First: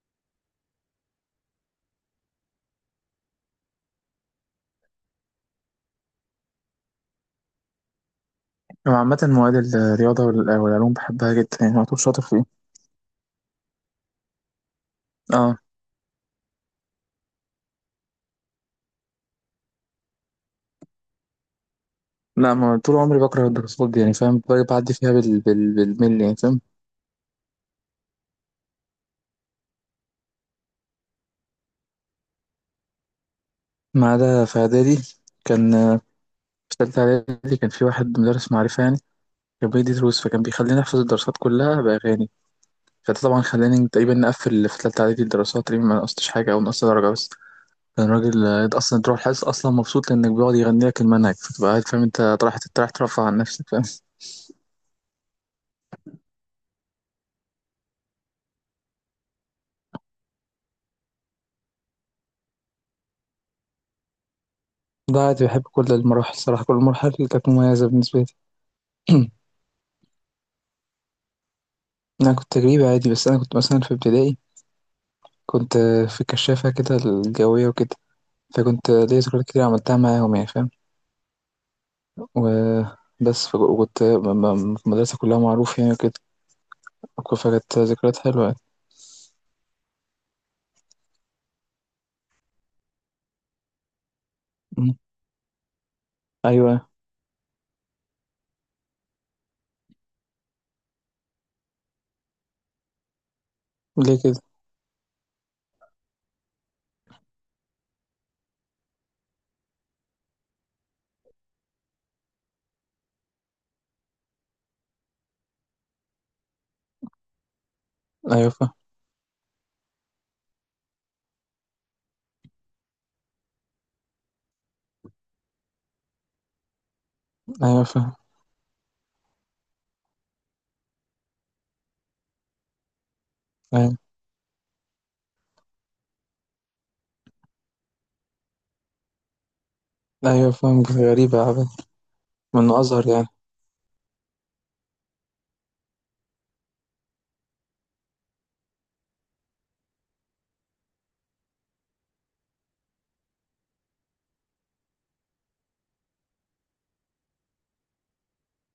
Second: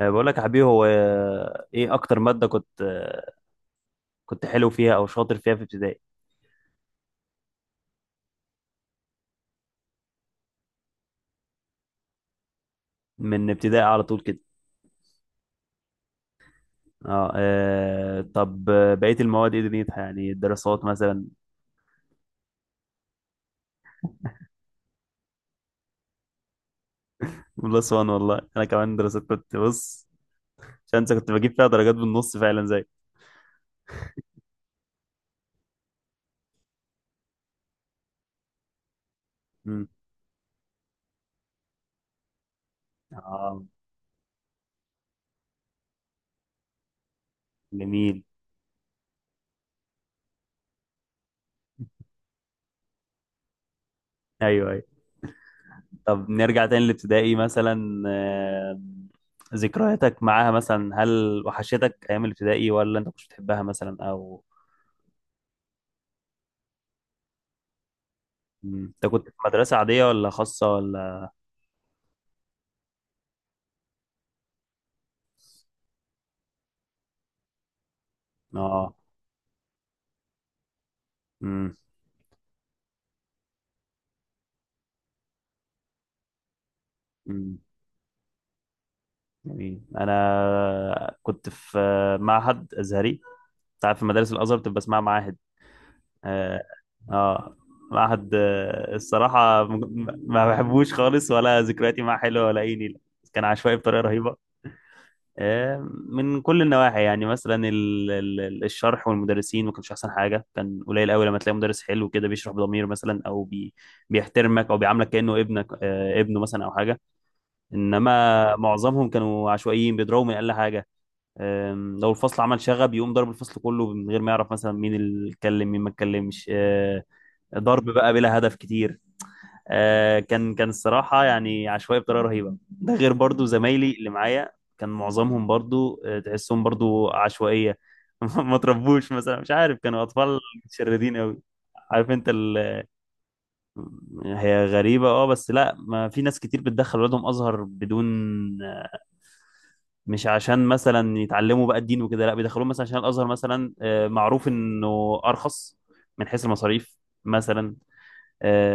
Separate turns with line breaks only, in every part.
بقول لك يا حبيبي، هو ايه اكتر ماده كنت كنت حلو فيها او شاطر فيها في ابتدائي؟
أنا عامة مواد الرياضة والعلوم بحبها جدا، يعني على طول شاطر فيها.
من ابتدائي على طول كده.
اه.
اه. طب، بقيه المواد ايه دنيتها؟ يعني الدراسات مثلا؟
لا، ما طول عمري بكره الدراسات دي، يعني فاهم، بعدي فيها بالملي، يعني فاهم.
بلس وان، والله انا كمان دراسات كنت بص. عشان انت كنت بجيب فيها درجات بالنص فعلا، زي...
ما عدا في إعدادي، كان في تالتة إعدادي كان في واحد مدرس معرفة يعني، كان
امم.
بيدي دروس، فكان بيخليني أحفظ الدراسات كلها بأغاني. فده طبعا
اه.
خلاني تقريبا نقفل في تالتة إعدادي، الدراسات تقريبا ما نقصتش حاجة أو نقصت درجة بس. كان
جميل.
راجل أصلا تروح الحصة أصلا مبسوط، لأنك بيقعد يغني لك المنهج، فتبقى قاعد فاهم، أنت رايح، رايح ترفع عن نفسك، فاهم.
ايوه، ايوه. طب نرجع تاني لابتدائي مثلا، ذكرياتك معاها مثلا، هل وحشتك ايام الابتدائي ولا انت كنتش بتحبها مثلا، او...؟
لا عادي، بحب كل المراحل الصراحة، كل المراحل اللي كانت مميزة بالنسبة
انت كنت
لي.
في مدرسة عادية ولا خاصة ولا...؟
أنا كنت تجريبي عادي، بس أنا كنت مثلا في ابتدائي كنت في الكشافة كده، الجوية وكده. فكنت
اه.
ليا ذكريات كتير عملتها معاهم، يعني فاهم.
امم.
وبس وكنت في المدرسة كلها معروف، يعني وكده.
امم.
فكانت ذكريات حلوة يعني.
جميل. انا كنت في معهد ازهري. انت عارف مدارس الازهر بتبقى
مم.
اسمها معاهد. اه.
أيوة.
آه. معهد، الصراحة ما بحبوش خالص، ولا ذكرياتي معاه حلوة، ولا اي نيلة. كان عشوائي بطريقة
ليه
رهيبة.
كده؟
من كل النواحي، يعني مثلا الشرح والمدرسين ما كانش احسن حاجه. كان قليل قوي لما تلاقي مدرس حلو كده بيشرح بضمير مثلا، او بيحترمك، او بيعاملك كانه ابنك ابنه مثلا او حاجه.
أيوة
انما
فاهم.
معظمهم كانوا عشوائيين بيضربوا من اقل حاجه. لو الفصل عمل شغب يقوم ضرب الفصل كله من غير ما يعرف مثلا مين اللي اتكلم، مين ما اتكلمش.
أيوة
ضرب بقى
فاهم.
بلا هدف كتير. كان كان الصراحة يعني عشوائي بطريقة رهيبة، ده غير برضو زمايلي
أيوة.
اللي معايا. كان معظمهم برضو تحسهم برضو عشوائية. ما تربوش مثلا، مش عارف، كانوا أطفال
أيوة فاهم.
متشردين أوي.
غريبة عبد.
عارف انت ال...
من أزهر يعني.
هي غريبة، اه، بس لا، ما في ناس كتير بتدخل ولادهم أزهر بدون آه، مش عشان مثلا يتعلموا بقى الدين وكده. لا، بيدخلوهم مثلا عشان الأزهر مثلا معروف إنه أرخص من حيث المصاريف مثلا.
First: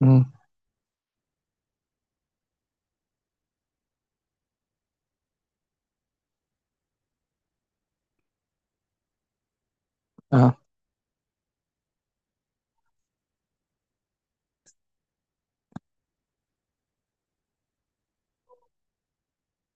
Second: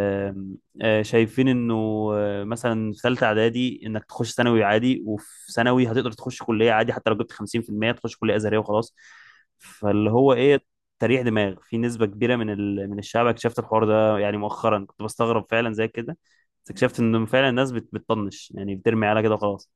مم.
آه، شايفين انه مثلا في ثالثه اعدادي انك تخش ثانوي عادي، وفي ثانوي هتقدر تخش كليه عادي حتى لو جبت 50%. تخش كليه ازهريه وخلاص. فاللي هو
أه.
ايه، تريح دماغ. في نسبه كبيره من ال... من الشعب اكتشفت الحوار ده يعني مؤخرا، كنت بستغرب فعلا زي كده، بس اكتشفت انه فعلا الناس بت... بتطنش، يعني بترمي على كده وخلاص.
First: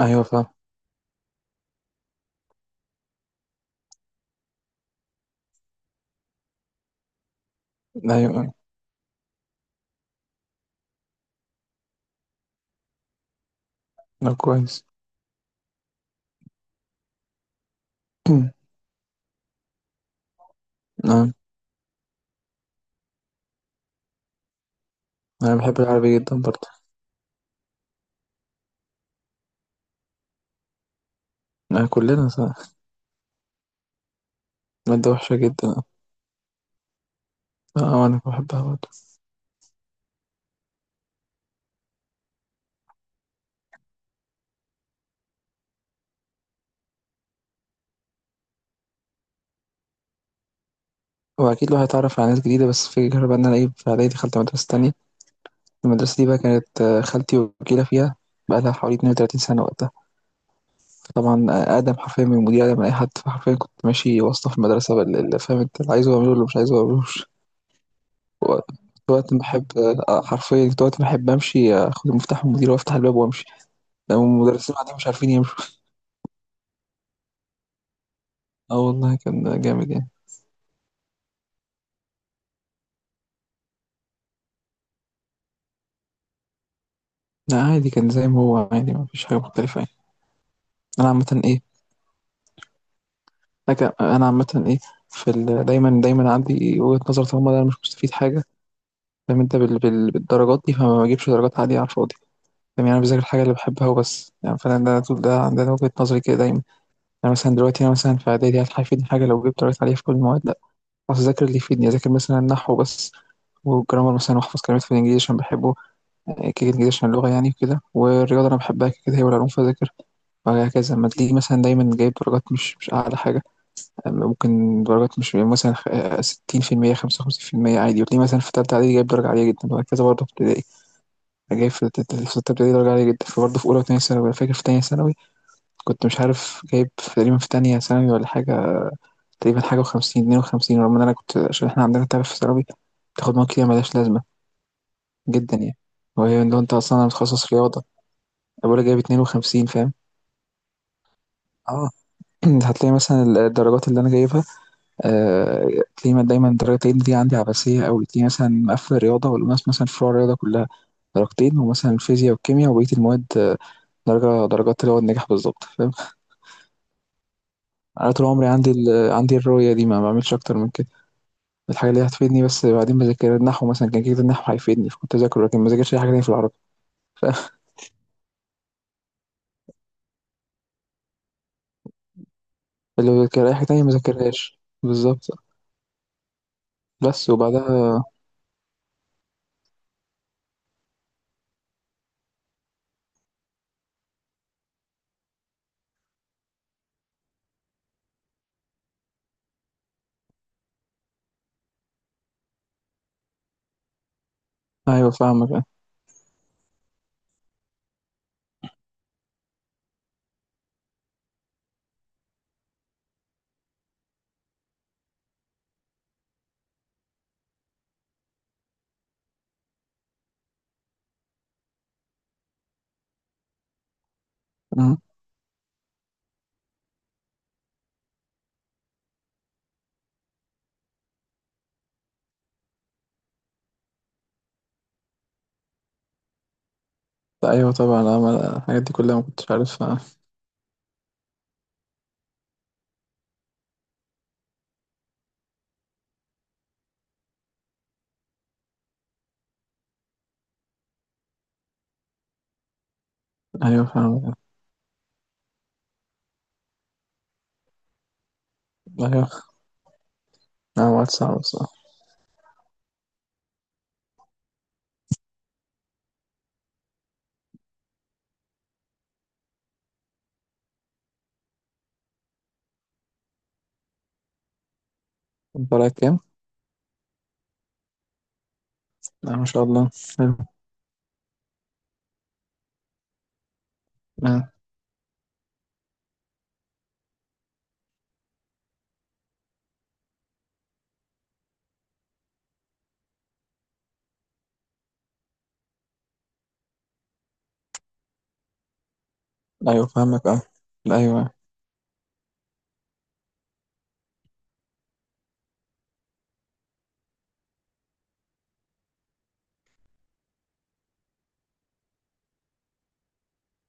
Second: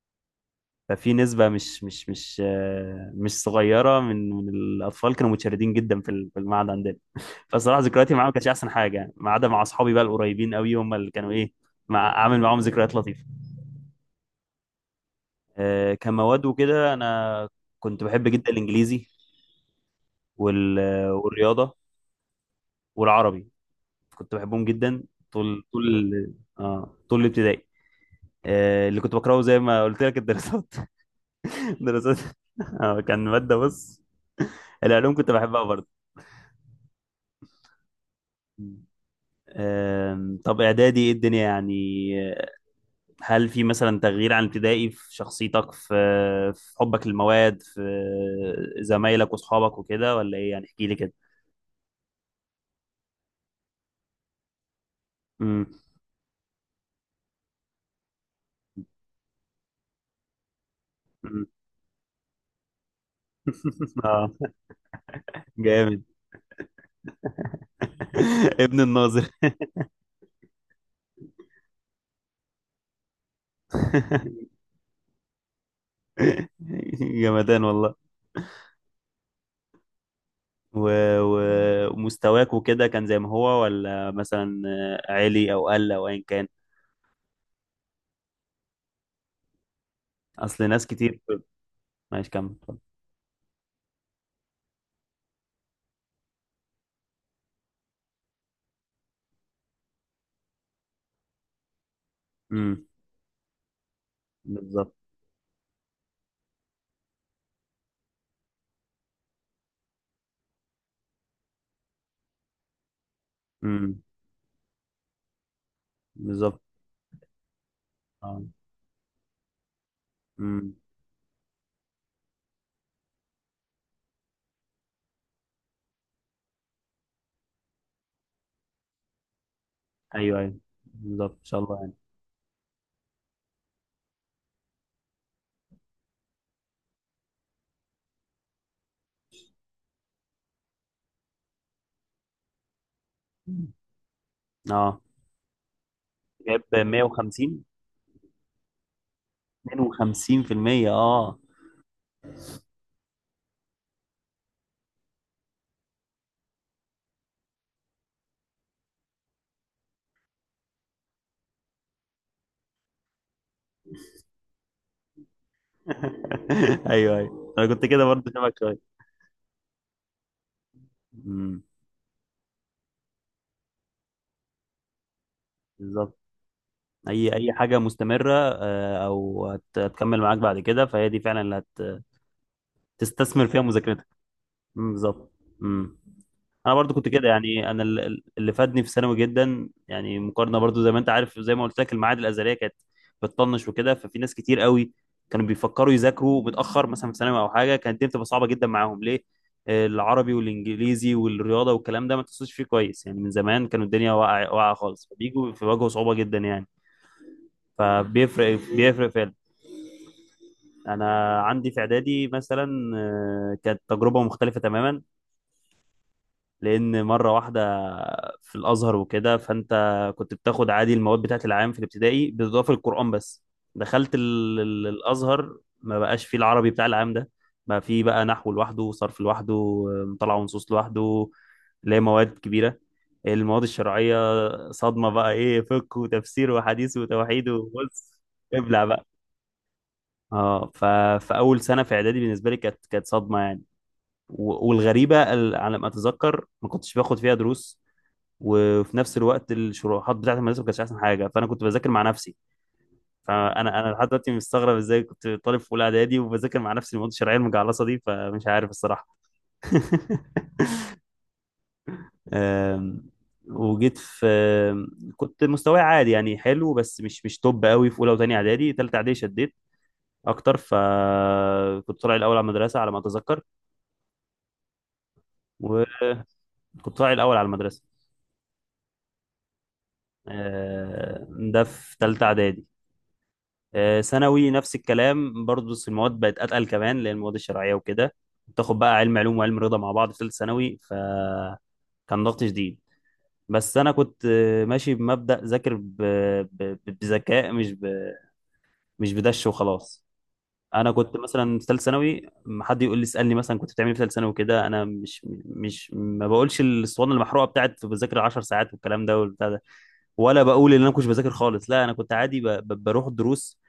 أيوة فاهم.
ففي نسبة مش مش مش مش صغيرة من الأطفال كانوا متشردين جدا في ال- في المعهد عندنا. فصراحة ذكرياتي معاهم ما كانتش
أيوة.
أحسن حاجة يعني، ما عدا مع أصحابي بقى القريبين قوي، هم اللي كانوا إيه، مع عامل معاهم ذكريات لطيفة.
كويس.
كمواد وكده، أنا كنت بحب جدا الإنجليزي،
أه.
والرياضة والعربي، كنت بحبهم جدا.
أنا
طول
بحب العربي
طول
جدا برضه.
طول الابتدائي. اللي كنت بكرهه زي ما قلت لك الدراسات. دراسات.
كلنا صح.
كان مادة بص.
مادة
العلوم كنت
وحشة
بحبها
جدا، اه.
برضه.
انا بحبها برضه.
طب اعدادي ايه الدنيا يعني؟ آه، هل في مثلا تغيير عن ابتدائي في شخصيتك، في في حبك للمواد، في زمايلك واصحابك وكده، ولا ايه يعني؟ احكي لي كده.
هو اكيد الواحد اتعرف على ناس جديدة، بس الفكرة بقى ان انا ايه، في اعدادي دخلت مدرسة تانية.
امم.
المدرسة دي بقى كانت خالتي وكيلة فيها، بقى لها حوالي 32 سنة وقتها.
أمم.
طبعا اقدم حرفيا من المدير، اقدم من اي حد، فحرفيا كنت ماشي
اه.
واسطة في المدرسة اللي فاهم انت، اللي
جامد.
عايزه اعمله اللي مش عايزه اعملوش.
ابن الناظر.
وقت ما احب حرفيا كنت وقت ما احب امشي اخد المفتاح من المدير وافتح الباب وامشي، لو المدرسين قاعدين مش عارفين يمشوا.
جمدان والله.
اه والله كان جامد يعني.
و... و... ومستواك وكده كان زي ما هو، ولا مثلا عالي او قل او ايا كان؟
لا عادي، كان زي ما هو عادي، ما فيش حاجة مختلفة يعني.
اصل ناس
أنا
كتير...
عامةً
ماشي، كمل.
حاجة، أنا عامةً في ال دايمًا دايمًا عندي وجهة نظر، طالما أنا مش مستفيد حاجة، فاهم أنت، بالدرجات دي، فما باجيبش درجات عالية على الفاضي،
امم.
فاهم. يعني أنا باذاكر الحاجة اللي باحبها وبس، يعني فأنا
بالظبط.
ده طول ده وجهة نظري كده دايمًا. يعني مثلًا دلوقتي أنا مثلًا في إعدادي، هل هيفيدني حاجة لو جبت درجات عالية في كل المواد؟ لأ. خلاص أذاكر اللي يفيدني، أذاكر مثلًا النحو بس
امم.
والجرامر مثلًا، وأحفظ كلمات في الإنجليزي عشان باحبه، كده
بالظبط.
الإنجليزي عشان اللغة يعني وكده. والرياضة أنا باحبها كده كده، هي والعلوم فأذاكرها.
اه.
وهكذا، أمّا تلاقيني مثلًا دايمًا جايب درجات مش أعلى حاجة. ممكن درجات مش مثلا 60%، 55%، عادي. وتلاقيه مثلا في تالتة إعدادي جايب درجة عالية جدا، وهكذا. برضه في
ايوه، ايوه.
ابتدائي
بالظبط، ان شاء
جايب
الله
في
يعني.
في ستة ابتدائي درجة عالية جدا، فبرضه في أولى وتانية ثانوي. أنا فاكر في تانية ثانوي كنت مش عارف جايب تقريبا، في تانية ثانوي ولا حاجة، تقريبا حاجة وخمسين، 52، رغم إن أنا كنت، عشان إحنا عندنا تعرف في ثانوي تاخد مواد كتير ملهاش لازمة
اه،
جدا يعني، وهي لو
جايب
أنت أصلا متخصص
150.
رياضة. أبويا جايب 52، فاهم.
52%، اه.
اه. هتلاقي مثلا الدرجات اللي أنا جايبها آه، تلاقيه دايما الدرجتين دي عندي عباسية أوي، تلاقيه مثلا مقفل الرياضة والأوناس، مثلا في فروع الرياضة كلها درجتين، ومثلا الفيزياء والكيمياء وبقية المواد درجة، درجات اللي هو النجاح بالظبط، فاهم.
ايوه، ايوه، انا كنت كده
أنا طول
برضه،
عمري
شبك شويه.
عندي الرؤية دي، ما بعملش أكتر من كده،
امم.
الحاجة اللي هتفيدني بس. بعدين بذاكر النحو مثلا، كان كده النحو هيفيدني فكنت أذاكره، لكن ما ذاكرش أي حاجة
بالظبط.
تانية في العربي.
اي اي حاجه مستمره او هتكمل معاك بعد كده، فهي دي فعلا اللي
فاللي
هتستثمر
بذاكر أي
فيها
حاجة تانية ما
مذاكرتك.
ذاكرهاش
مم،
بالظبط.
بالظبط. مم. انا برضو كنت كده
بس
يعني، انا ال-
وبعدها.
ال- اللي فادني في ثانوي جدا يعني، مقارنه برضو زي ما انت عارف، زي ما قلت لك المعاهد الازهريه كانت بتطنش وكده. ففي ناس كتير قوي كانوا بيفكروا يذاكروا متاخر مثلا في ثانوي او حاجه، كانت الدنيا بتبقى صعبه جدا معاهم، ليه؟ العربي والانجليزي والرياضه والكلام ده ما تحسوش فيه كويس يعني من زمان، كانوا الدنيا واقعه خالص،
أيوة
فبيجوا
فاهمك.
بيواجهوا صعوبه جدا يعني. فبيفرق، بيفرق فعلا. انا عندي في اعدادي مثلا كانت تجربه مختلفه تماما، لان مره واحده في الازهر وكده. فانت كنت بتاخد عادي المواد بتاعت العام في الابتدائي بالاضافه للقران بس. دخلت ال- ال-
أمم.
الازهر، ما بقاش فيه العربي بتاع العام ده. بقى فيه بقى نحو لوحده، صرف لوحده، مطالعه ونصوص لوحده، اللي هي مواد كبيره. المواد الشرعيه صدمه بقى، ايه، فقه وتفسير وحديث وتوحيد،
أيوه طبعا،
وبص
أنا الحاجات
ابلع
دي
بقى.
كلها ما كنتش عارفها.
اه، ف... فاول سنه في اعدادي بالنسبه لي كانت كانت صدمه يعني. والغريبه ال- على ما اتذكر، ما كنتش باخد فيها دروس، وفي نفس الوقت الشروحات بتاعت المدرسه ما كانتش احسن حاجه، فانا كنت بذاكر مع نفسي. فانا
أيوه
انا لحد دلوقتي
فاهمك.
مستغرب ازاي كنت طالب في اولى اعدادي وبذاكر مع نفسي المواد الشرعيه المجعلصه دي. فمش عارف الصراحه.
أيوه. اه، وقت صعب الصراحة.
أم، وجيت في آم، كنت مستواي عادي يعني، حلو بس مش توب قوي في اولى وثانيه اعدادي. ثالثه اعدادي شديت اكتر، فكنت طالع الاول على المدرسه على ما اتذكر،
طلعت كام؟
وكنت طالع الاول على المدرسه.
اه ما شاء الله. حلو.
أه، ده في ثالثه اعدادي. ثانوي
اه.
نفس الكلام برضه، بس المواد بقت اتقل كمان، اللي هي المواد الشرعيه وكده. بتاخد بقى علم علوم وعلم رياضه مع بعض في ثالثه ثانوي، فكان ضغط شديد. بس انا كنت ماشي بمبدا ذاكر بذكاء، مش ب... مش بدش
ايوه
وخلاص.
فاهمك اه.
انا كنت
ايوه.
مثلا في ثالثه ثانوي، ما حد يقول لي اسالني مثلا كنت بتعمل إيه في ثالثه ثانوي كده، انا مش ما بقولش الاسطوانه المحروقه بتاعت بذاكر 10 ساعات والكلام ده والبتاع ده، ولا بقول ان انا ما كنتش بذاكر خالص. لا، انا كنت عادي ب... بروح الدروس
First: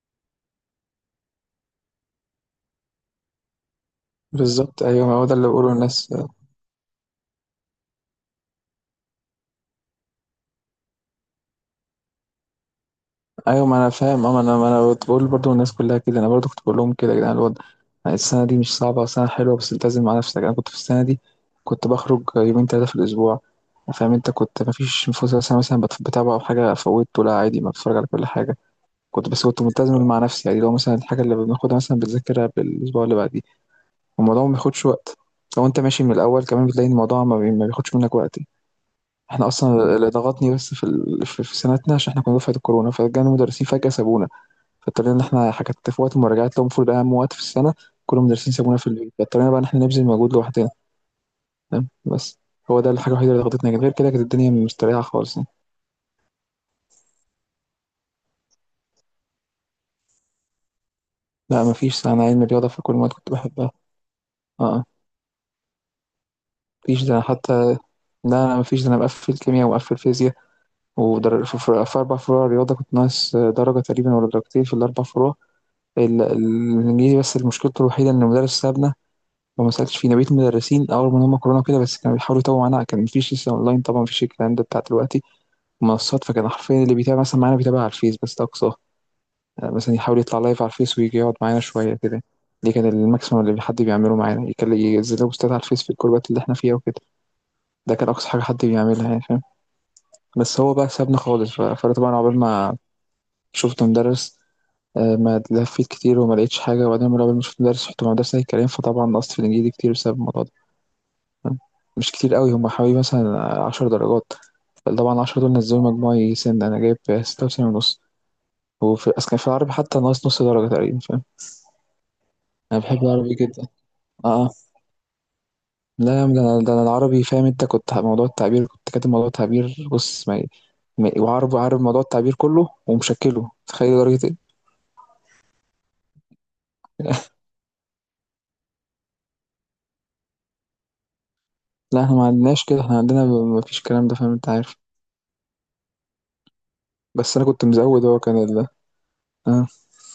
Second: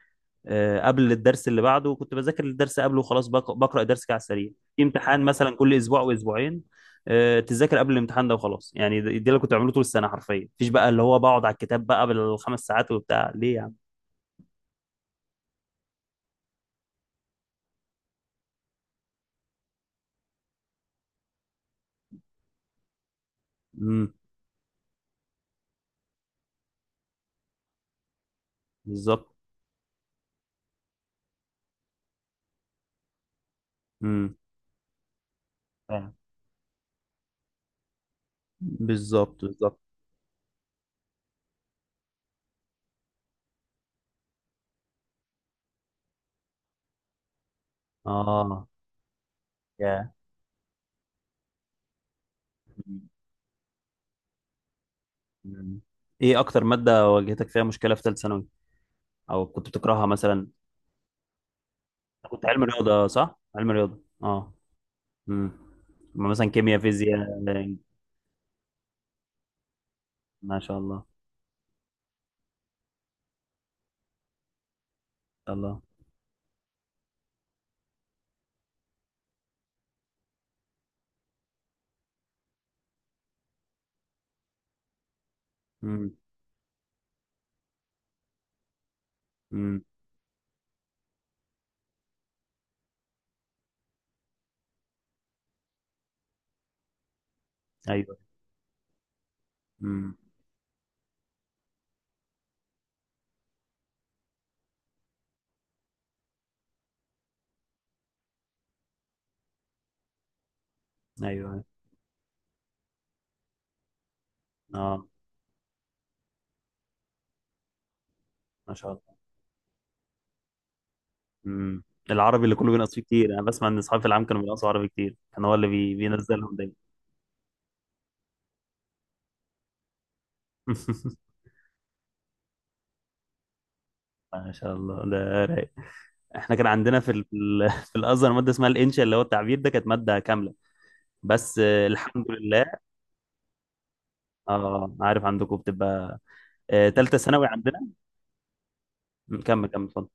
قبل الدرس اللي بعده، وكنت بذاكر الدرس قبله وخلاص، بقرا الدرس كده على السريع. في
بالظبط ايوه،
امتحان
هو ده اللي
مثلا
بقوله
كل اسبوع او
الناس.
اسبوعين تذاكر قبل الامتحان ده وخلاص يعني. ده اللي كنت بعمله طول السنه حرفيا، مفيش بقى اللي هو بقعد على الكتاب بقى بالخمس ساعات وبتاع ليه
ايوه
يعني.
ما انا فاهم اه، ما انا كنت بقول برضو الناس كلها كده. انا برضو كنت بقول لهم كده، يا جدعان، الوضع يعني السنه دي مش صعبه، سنه حلوه بس التزم مع نفسك. انا كنت في السنه دي كنت بخرج يومين ثلاثه في الاسبوع،
امم.
فاهم انت، كنت ما فيش فوز مثلا بتابع او حاجه فوتته، لا عادي، ما بتفرج على كل حاجه.
بالظبط.
كنت بس كنت ملتزم مع نفسي يعني، لو مثلا الحاجه اللي بناخدها مثلا بتذاكرها بالاسبوع اللي بعديه،
امم.
والموضوع ما بياخدش وقت. لو انت ماشي من
فاهم.
الاول كمان، بتلاقي إن الموضوع ما بياخدش منك وقت.
بالظبط،
احنا
بالظبط.
اصلا اللي ضغطني بس في ال... في في سنتنا، عشان احنا كنا دفعه الكورونا، فجانا مدرسين فجاه سابونا. فاضطرينا ان احنا حكت في وقت المراجعات، لو المفروض اهم وقت في السنه كل المدرسين
اه،
سابونا في البيت، فاضطرينا بقى ان احنا نبذل
يا...
مجهود لوحدنا. تمام، بس هو ده
مم.
الحاجه الوحيده اللي ضغطتنا، لكن غير كده كانت الدنيا مستريحه خالص يعني.
مم. ايه اكتر ماده واجهتك فيها مشكله في ثالث ثانوي، او كنت بتكرهها مثلا؟
لا مفيش، انا علم
كنت علم
رياضه، في كل
رياضه،
المواد كنت
صح؟ علم
بحبها.
رياضه، اه.
اه
امم. مثلا كيمياء،
مفيش ده، أنا
فيزياء؟
حتى لا، انا مفيش ده، انا مقفل كيمياء ومقفل فيزياء.
ما شاء الله. ما
في أربع فروع رياضة كنت ناقص درجة تقريبا ولا درجتين في الأربع فروع.
شاء الله.
الإنجليزي بس مشكلته الوحيدة إن المدرس سابنا، وما سألتش فيه. أنا بقيت المدرسين أول ما هم كورونا كده بس، كانوا بيحاولوا يتوهوا معانا، كان مفيش لسه أونلاين طبعا، مفيش الكلام ده بتاع دلوقتي،
امم.
منصات. فكان حرفيا اللي بيتابع مثلا معانا، بيتابع على الفيس بس، ده أقصاه. يعني
امم.
مثلا يحاول يطلع لايف على الفيس ويجي يقعد معانا شوية كده، دي كان الماكسيمم اللي حد بيعمله معانا، يكلم، ينزل بوستات على الفيس في الجروبات اللي احنا فيها وكده. ده كان
ايوه.
أقصى حاجة حد بيعملها يعني، فاهم.
امم.
بس هو بقى سابنا خالص، فأنا طبعا عقبال ما شفت مدرس ما لفيت كتير وما لقيتش حاجة. وبعدين لما شفت مدرس رحت مدرسة الكلام، فطبعا نقصت في الإنجليزي كتير بسبب الموضوع ده، فاهم؟
ايوه.
مش كتير قوي، هم حوالي مثلا 10 درجات.
اه.
طبعا العشرة دول نزلوا مجموعي، سن أنا جايب 96.5.
ما شاء
وفي
الله.
أصل كان في العربي حتى ناقص نص درجة تقريبا، فاهم.
امم. العربي اللي كله
أنا
بينقص فيه
بحب
كتير،
العربي
انا بسمع
جدا.
ان اصحابي في العام كانوا
آه آه.
بينقصوا عربي كتير، كان هو اللي بي...
لا يا عم، ده
بينزلهم
أنا
دايما.
ده أنا العربي، فاهم أنت، كنت موضوع التعبير، كنت كاتب موضوع التعبير بص، وعارف، عارف موضوع التعبير كله، ومشكله تخيل درجة إيه.
ما شاء الله، ده رايق. احنا كان عندنا في ال... في ال- في الازهر ماده اسمها الانشاء، اللي هو التعبير ده، كانت ماده كامله. بس
لا احنا
الحمد
ما
لله.
عندناش كده، احنا عندنا مفيش الكلام ده، فاهم أنت عارف.
اه، عارف، عندكم بتبقى تالتة
بس انا
ثانوي
كنت
عندنا...
مزود، هو كان
كمل، كمل،
اه.
اتفضل.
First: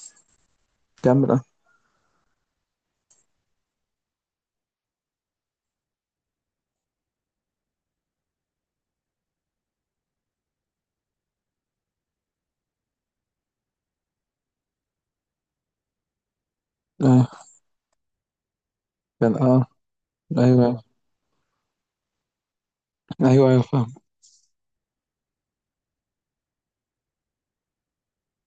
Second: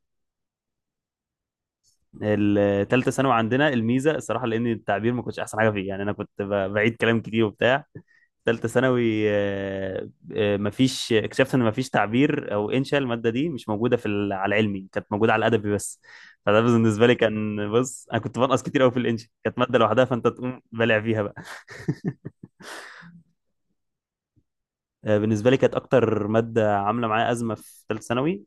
كمل اه.
الثالثه ثانوي عندنا الميزه الصراحه، لان التعبير ما كنتش احسن حاجه فيه يعني، انا كنت بعيد كلام كتير وبتاع. ثالثه ثانوي مفيش، اكتشفت ان مفيش تعبير او انشاء، الماده دي مش موجوده في ال- على العلمي، كانت موجوده على الادبي بس. فده بالنسبه لي
اه
كان بص، انا كنت بنقص كتير قوي في الانشاء،
كان
كانت
اه.
ماده لوحدها، فانت تقوم
ايوه
بلع فيها بقى.
ايوه. ايوه فاهم.
بالنسبه لي كانت اكتر ماده عامله معايا ازمه في ثالثه ثانوي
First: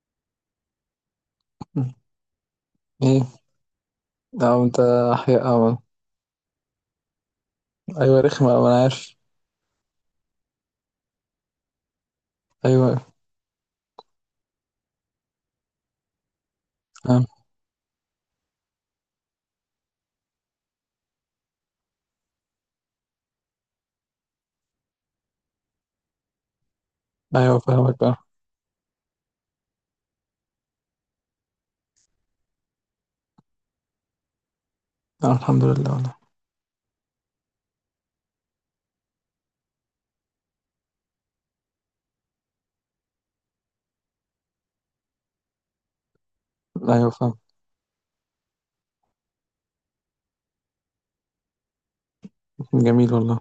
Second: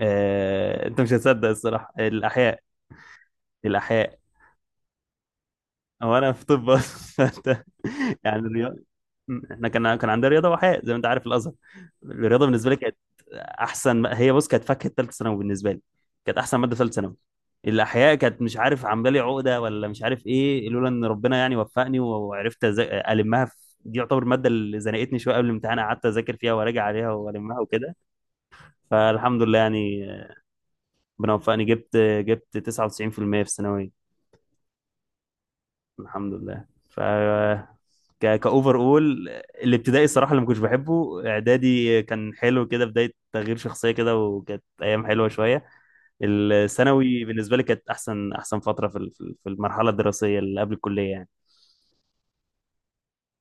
انت مش هتصدق الصراحه، الاحياء.
ايه
الاحياء.
اه انت. احياء اه.
هو انا في طب اصلا. فأنت-
ايوه
يعني
رخمة اه، انا
الرياضه،
عارف.
احنا كان كان عندنا رياضه واحياء زي ما انت عارف الازهر. الرياضه بالنسبه لي كانت
ايوه
احسن، هي بص كانت فاكهه ثالثه ثانوي بالنسبه لي، كانت احسن ماده ثالثه ثانوي.
اه.
الاحياء كانت مش عارف عامله لي عقده، ولا مش عارف ايه. لولا ان ربنا يعني وفقني، وعرفت المها في... دي يعتبر الماده اللي زنقتني شويه، قبل الامتحان قعدت اذاكر فيها وراجع عليها
ايوه
والمها وكده،
فاهمك اه.
فالحمد لله يعني. ربنا وفقني، جبت 99% في المية في الثانويه.
اه الحمد لله والله.
الحمد لله. ف ك كاوفر اول. الابتدائي الصراحه اللي ما كنتش بحبه، اعدادي كان حلو كده، بدايه تغيير شخصيه كده، وكانت ايام حلوه شويه.
ايوه
الثانوي
فاهم.
بالنسبه لي كانت احسن احسن فتره في ال- في ال- في المرحله الدراسيه اللي قبل الكليه يعني.
جميل والله.